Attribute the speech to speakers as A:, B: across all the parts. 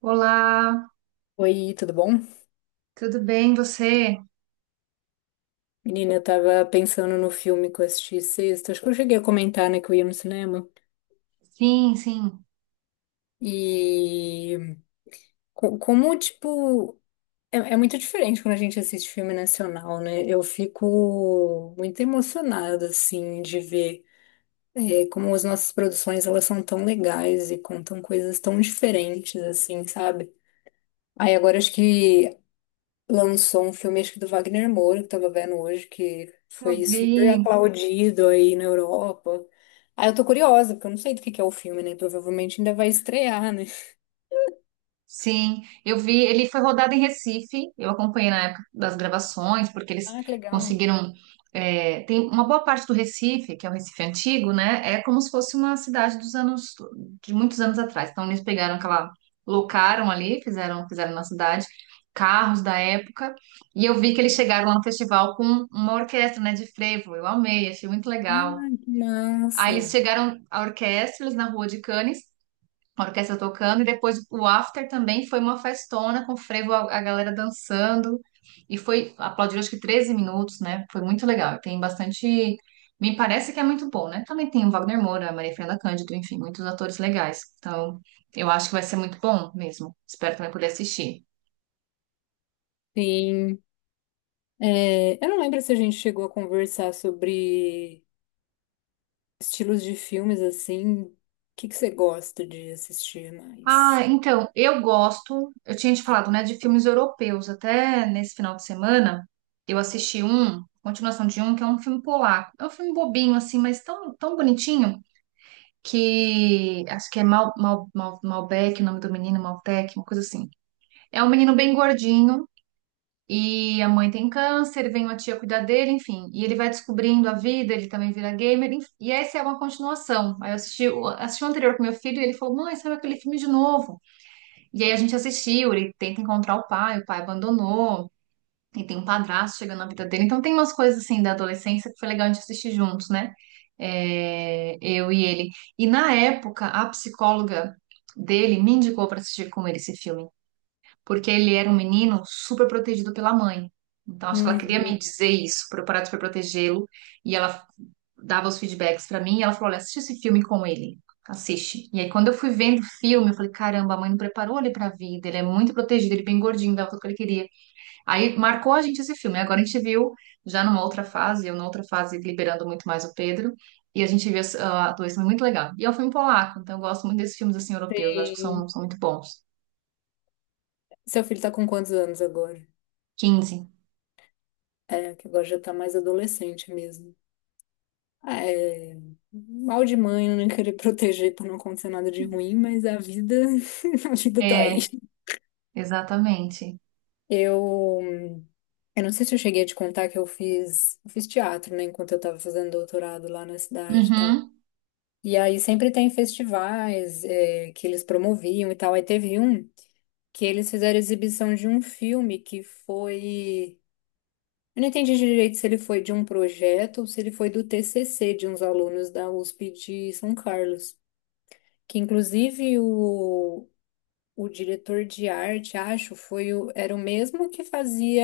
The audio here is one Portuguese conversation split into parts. A: Olá,
B: Oi, tudo bom?
A: tudo bem você?
B: Menina, eu tava pensando no filme que eu assisti sexta, acho que eu cheguei a comentar, né, que eu ia no cinema.
A: Sim, sim,
B: E co- como, tipo, é, é muito diferente quando a gente assiste filme nacional, né? Eu fico muito emocionada, assim, de ver como as nossas produções, elas são tão legais e contam coisas tão diferentes, assim, sabe? Aí agora acho que lançou um filme, acho que do Wagner Moura, que eu tava vendo hoje, que
A: eu
B: foi super
A: vi.
B: aplaudido aí na Europa. Ah, eu tô curiosa, porque eu não sei do que é o filme, né? Provavelmente ainda vai estrear, né?
A: Sim, eu vi. Ele foi rodado em Recife. Eu acompanhei na época das gravações, porque eles
B: Ah, que legal.
A: conseguiram. É, tem uma boa parte do Recife, que é o Recife antigo, né? É como se fosse uma cidade dos anos, de muitos anos atrás. Então eles pegaram aquela, locaram ali, fizeram na cidade carros da época. E eu vi que eles chegaram lá no festival com uma orquestra, né, de frevo. Eu amei, achei muito legal.
B: Ah, que
A: Aí eles
B: massa.
A: chegaram a orquestra eles na Rua de Cannes, a orquestra tocando, e depois o after também foi uma festona com frevo, a galera dançando. E foi, aplaudiram acho que 13 minutos, né? Foi muito legal. Tem bastante. Me parece que é muito bom, né? Também tem o Wagner Moura, a Maria Fernanda Cândido, enfim, muitos atores legais. Então, eu acho que vai ser muito bom mesmo. Espero também poder assistir.
B: Sim. É, eu não lembro se a gente chegou a conversar sobre estilos de filmes assim. O que que você gosta de assistir
A: Ah,
B: mais?
A: então, eu gosto, eu tinha te falado, né, de filmes europeus, até nesse final de semana, eu assisti um, continuação de um, que é um filme polaco, é um filme bobinho, assim, mas tão, tão bonitinho, que, acho que é Malbec, o nome do menino, Maltec, uma coisa assim, é um menino bem gordinho, e a mãe tem câncer, vem uma tia cuidar dele, enfim, e ele vai descobrindo a vida, ele também vira gamer, enfim, e essa é uma continuação, aí eu assisti, assisti o anterior com meu filho, e ele falou, mãe, sabe aquele filme de novo? E aí a gente assistiu, ele tenta encontrar o pai abandonou, e tem um padrasto chegando na vida dele. Então tem umas coisas assim da adolescência que foi legal a gente assistir juntos, né? É, eu e ele. E na época, a psicóloga dele me indicou para assistir com ele esse filme, porque ele era um menino super protegido pela mãe. Então acho que ela
B: Uhum.
A: queria me dizer isso, para eu parar de super protegê-lo. E ela dava os feedbacks pra mim e ela falou: Olha, assiste esse filme com ele. Assiste. E aí, quando eu fui vendo o filme, eu falei: Caramba, a mãe não preparou ele pra vida. Ele é muito protegido, ele é bem gordinho, dava tudo que ele queria. Aí marcou a gente esse filme. Agora a gente viu já numa outra fase, eu numa outra fase liberando muito mais o Pedro. E a gente viu esse- a atuação muito legal. E é um filme polaco, então eu gosto muito desses filmes assim europeus, eu acho que são,
B: Sim.
A: são muito bons.
B: Seu filho tá com quantos anos agora?
A: 15.
B: É, que agora já tá mais adolescente mesmo. Ah, é, mal de mãe, eu não querer proteger pra não acontecer nada de ruim, mas a vida, a vida tá aí.
A: É, exatamente.
B: Eu, eu não sei se eu cheguei a te contar que eu fiz teatro, né, enquanto eu tava fazendo doutorado lá na cidade e tal.
A: Uhum.
B: E aí sempre tem festivais, que eles promoviam e tal. Aí teve um que eles fizeram exibição de um filme que foi. Eu não entendi direito se ele foi de um projeto ou se ele foi do TCC de uns alunos da USP de São Carlos. Que inclusive o diretor de arte, acho, era o mesmo que fazia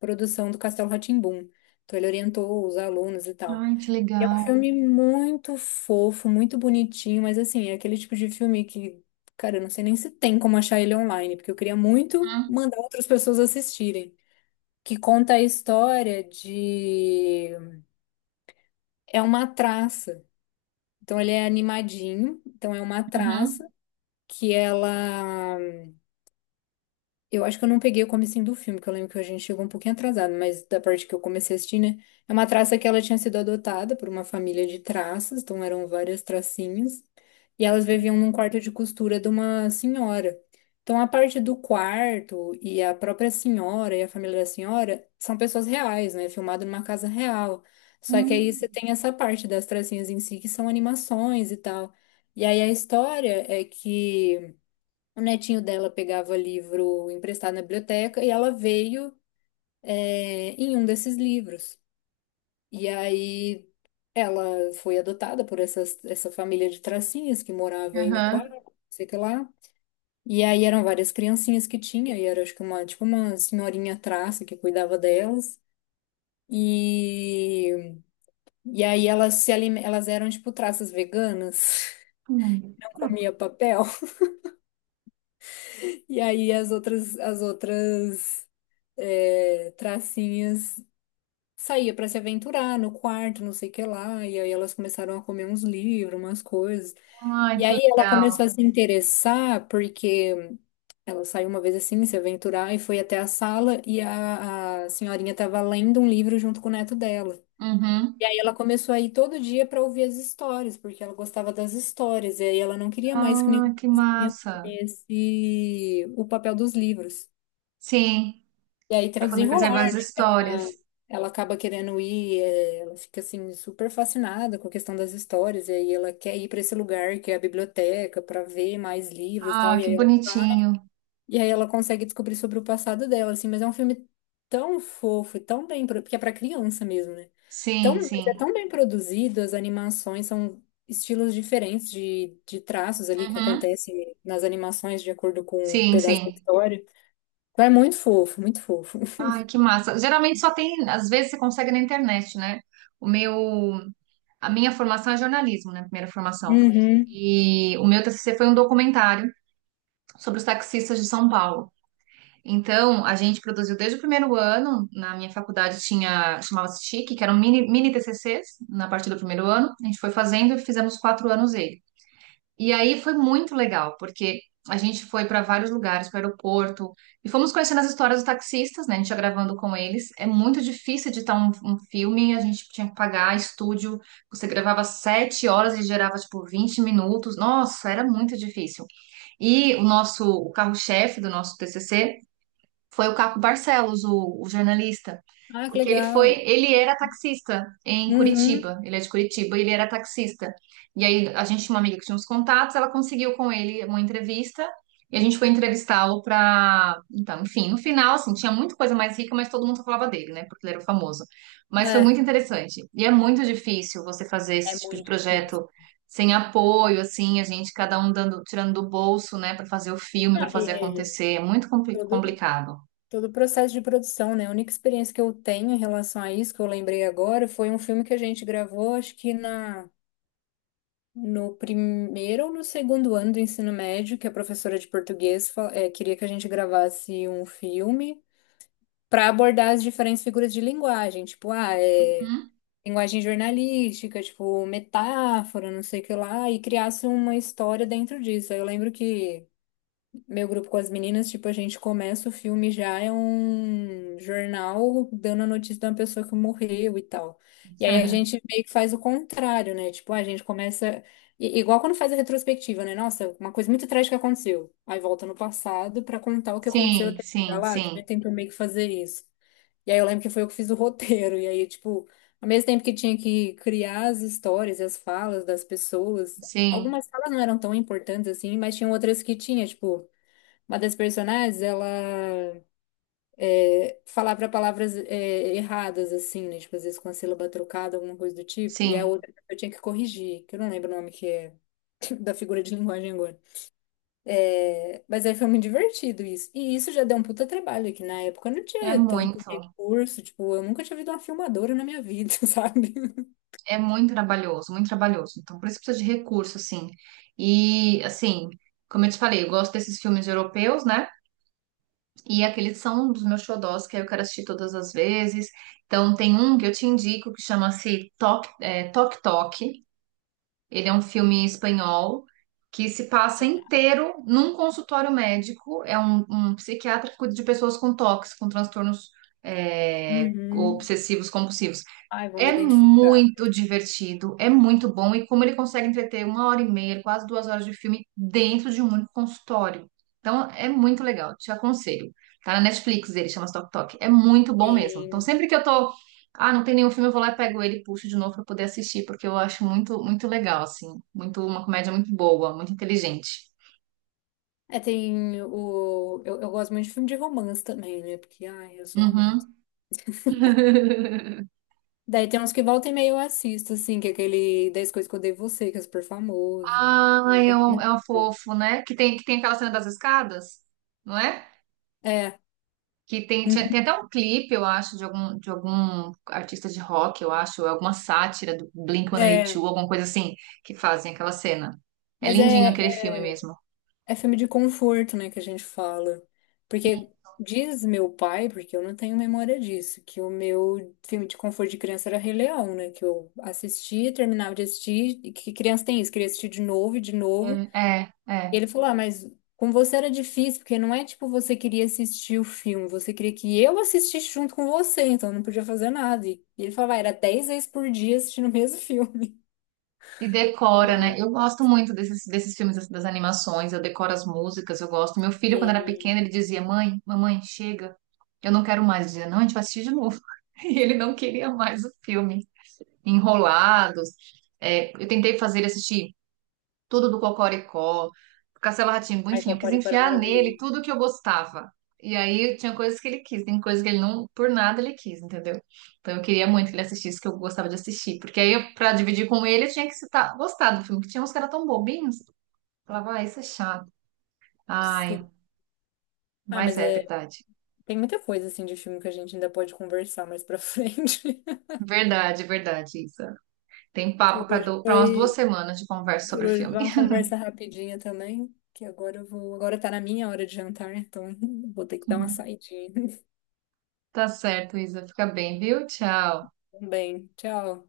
B: produção do Castelo rá tim Então ele orientou os alunos e tal.
A: Ai, que
B: É um
A: legal.
B: filme muito fofo, muito bonitinho, mas assim, é aquele tipo de filme que, cara, eu não sei nem se tem como achar ele online, porque eu queria muito
A: Uhum.
B: mandar outras pessoas assistirem. Que conta a história de. É uma traça. Então ele é animadinho, então é uma traça
A: Uhum.
B: que ela. Eu acho que eu não peguei o comecinho do filme, que eu lembro que a gente chegou um pouquinho atrasado, mas da parte que eu comecei a assistir, né? É uma traça que ela tinha sido adotada por uma família de traças, então eram várias tracinhas, e elas viviam num quarto de costura de uma senhora. Então a parte do quarto e a própria senhora e a família da senhora são pessoas reais, né? Filmado numa casa real. Só que aí
A: Uhum.
B: você tem essa parte das tracinhas em si, que são animações e tal. E aí a história é que. O netinho dela pegava livro emprestado na biblioteca e ela veio, em um desses livros. E aí ela foi adotada por essa família de tracinhas que morava aí no quarto, não sei o que lá. E aí eram várias criancinhas que tinha, e era acho que uma, tipo uma senhorinha traça que cuidava delas. E, e aí elas se alime- elas eram tipo traças veganas,
A: Uhum.
B: comia papel. E aí as outras tracinhas saía para se aventurar no quarto, não sei o que lá, e aí elas começaram a comer uns livros, umas coisas.
A: Ai,
B: E
A: que
B: aí ela
A: legal.
B: começou a se interessar porque ela saiu uma vez assim, se aventurar e foi até a sala e a senhorinha estava lendo um livro junto com o neto dela. E
A: Uhum.
B: aí ela começou a ir todo dia para ouvir as histórias, porque ela gostava das histórias, e aí ela não queria mais que
A: Ah, que
B: nenhum
A: massa.
B: comesse o papel dos livros.
A: Sim,
B: E aí tem o
A: para poder
B: desenrolar.
A: preservar as histórias.
B: Ela acaba querendo ir, ela fica assim super fascinada com a questão das histórias, e aí ela quer ir para esse lugar que é a biblioteca para ver mais livros e
A: Ah,
B: tal,
A: que bonitinho.
B: e aí ela consegue descobrir sobre o passado dela, assim, mas é um filme tão fofo e tão bem, porque é para criança mesmo, né? Tão,
A: Sim,
B: mas é
A: sim.
B: tão bem produzido, as animações são estilos diferentes de traços ali que
A: Uhum.
B: acontecem nas animações de acordo com o
A: Sim,
B: pedaço da
A: sim.
B: história. Então é muito fofo, muito fofo.
A: Ai, que massa. Geralmente só tem, às vezes você consegue na internet, né? O meu, a minha formação é jornalismo, né? Primeira formação.
B: Uhum.
A: E o meu TCC foi um documentário sobre os taxistas de São Paulo. Então, a gente produziu desde o primeiro ano, na minha faculdade tinha, chamava-se TIC, que eram mini TCCs, na parte do primeiro ano, a gente foi fazendo e fizemos 4 anos ele. E aí foi muito legal, porque a gente foi para vários lugares, para o aeroporto, e fomos conhecendo as histórias dos taxistas, né, a gente ia gravando com eles, é muito difícil editar um filme, a gente tinha que pagar estúdio, você gravava 7 horas e gerava, tipo, 20 minutos, nossa, era muito difícil. E o nosso, o carro-chefe do nosso TCC foi o Caco Barcelos, o jornalista,
B: Ah, que
A: porque ele foi,
B: legal.
A: ele era taxista em
B: Uhum.
A: Curitiba, ele é de Curitiba, e ele era taxista. E aí a gente tinha uma amiga que tinha uns contatos, ela conseguiu com ele uma entrevista e a gente foi entrevistá-lo para, então, enfim, no final assim, tinha muita coisa mais rica, mas todo mundo só falava dele, né? Porque ele era famoso. Mas foi muito
B: É.
A: interessante. E é muito difícil você fazer
B: É
A: esse tipo de
B: muito difícil.
A: projeto sem apoio, assim, a gente cada um dando, tirando do bolso, né, para fazer o filme, para
B: Não,
A: fazer
B: e
A: acontecer, é muito
B: todo,
A: complicado.
B: todo o processo de produção, né? A única experiência que eu tenho em relação a isso, que eu lembrei agora, foi um filme que a gente gravou, acho que no primeiro ou no segundo ano do ensino médio, que a professora de português, queria que a gente gravasse um filme para abordar as diferentes figuras de linguagem, tipo,
A: Hum?
B: linguagem jornalística, tipo, metáfora, não sei o que lá, e criasse uma história dentro disso. Aí eu lembro que. Meu grupo com as meninas, tipo, a gente começa o filme já é um jornal dando a notícia de uma pessoa que morreu e tal. E aí a gente meio que faz o contrário, né? Tipo, a gente começa. Igual quando faz a retrospectiva, né? Nossa, uma coisa muito trágica aconteceu. Aí volta no passado pra contar o que aconteceu
A: Sim,
B: até chegar
A: sim,
B: lá. Também
A: sim,
B: tentou meio que fazer isso. E aí eu lembro que foi eu que fiz o roteiro. E aí, tipo, ao mesmo tempo que tinha que criar as histórias e as falas das pessoas,
A: sim,
B: algumas falas não eram tão importantes assim, mas tinham outras que tinha, tipo. Uma das personagens, ela falava palavras erradas, assim, né? Tipo, às vezes com a sílaba trocada, alguma coisa do tipo. E a
A: sim.
B: outra eu tinha que corrigir, que eu não lembro o nome que é da figura de linguagem agora. É, mas aí foi muito divertido isso. E isso já deu um puta trabalho, que na época eu não
A: É
B: tinha tanto
A: muito,
B: recurso, tipo, eu nunca tinha visto uma filmadora na minha vida, sabe?
A: é muito trabalhoso, muito trabalhoso. Então, por isso precisa de recurso, assim. E, assim, como eu te falei, eu gosto desses filmes europeus, né? E aqueles são um dos meus xodós, que aí eu quero assistir todas as vezes. Então, tem um que eu te indico que chama-se Tok, é, Tok Tok. Ele é um filme espanhol que se passa inteiro num consultório médico. É um psiquiatra que cuida de pessoas com toques, com transtornos é,
B: Uhum.
A: obsessivos compulsivos.
B: Ai, vou me
A: É
B: identificar.
A: muito divertido, é muito bom, e como ele consegue entreter uma hora e meia, quase 2 horas de filme dentro de um único consultório. Então é muito legal, te aconselho. Tá na Netflix dele, chama Tok Tok. É muito bom mesmo. Então
B: Tem,
A: sempre que eu tô, ah, não tem nenhum filme, eu vou lá e pego ele e puxo de novo pra poder assistir, porque eu acho muito, muito legal, assim. Muito, uma comédia muito boa, muito inteligente.
B: tem o. Eu gosto muito de filme de romance também, né? Porque, ai, eu sou romance.
A: Uhum.
B: Daí tem uns que volta e meia eu assisto, assim, que é aquele dez coisas que eu odeio em você, que é super famoso.
A: Ai, é um fofo, né? Que tem aquela cena das escadas, não é?
B: É, uhum,
A: Tem até um clipe, eu acho, de algum artista de rock, eu acho, ou alguma sátira do
B: é.
A: Blink-182, alguma coisa assim, que fazem aquela cena. É
B: Mas é,
A: lindinho aquele
B: é
A: filme mesmo.
B: é filme de conforto, né, que a gente fala. Porque diz meu pai, porque eu não tenho memória disso, que o meu filme de conforto de criança era Rei Leão, né? Que eu assistia, terminava de assistir, e que criança tem isso, queria assistir de
A: É,
B: novo.
A: é.
B: E
A: É.
B: ele falou: Ah, mas com você era difícil, porque não é tipo você queria assistir o filme, você queria que eu assistisse junto com você, então eu não podia fazer nada. E ele falava: ah, era 10 vezes por dia assistindo o mesmo filme.
A: E decora, né? Eu gosto muito desses, desses filmes, das animações, eu decoro as músicas, eu gosto. Meu filho, quando era
B: E
A: pequeno, ele dizia: Mãe, mamãe, chega, eu não quero mais. Eu dizia: Não, a gente vai assistir de novo. E ele não queria mais o filme. Enrolados. É, eu tentei fazer ele assistir. Tudo do Cocoricó, Castelo Rá Tim,
B: ai,
A: enfim, eu quis
B: Pacorico era
A: enfiar nele
B: maravilhoso.
A: tudo que eu gostava. E aí tinha coisas que ele quis, tem coisas que ele não, por nada ele quis, entendeu? Então eu queria muito que ele assistisse o que eu gostava de assistir, porque aí eu, pra dividir com ele eu tinha que citar, gostar do filme, que tinha uns caras tão bobinhos, eu falava, ah, isso é chato.
B: Sim.
A: Ai,
B: Ah,
A: mas
B: mas
A: é
B: é,
A: verdade.
B: tem muita coisa assim de filme que a gente ainda pode conversar mais pra frente.
A: Verdade, verdade, Isa. Tem papo
B: Por
A: pra
B: hoje
A: pra umas duas
B: foi,
A: semanas de conversa
B: por
A: sobre o
B: hoje
A: filme.
B: foi uma conversa rapidinha também, que agora eu vou, agora tá na minha hora de jantar, então vou ter que dar uma saidinha.
A: Tá certo, Isa. Fica bem, viu? Tchau.
B: Então, bem, tchau.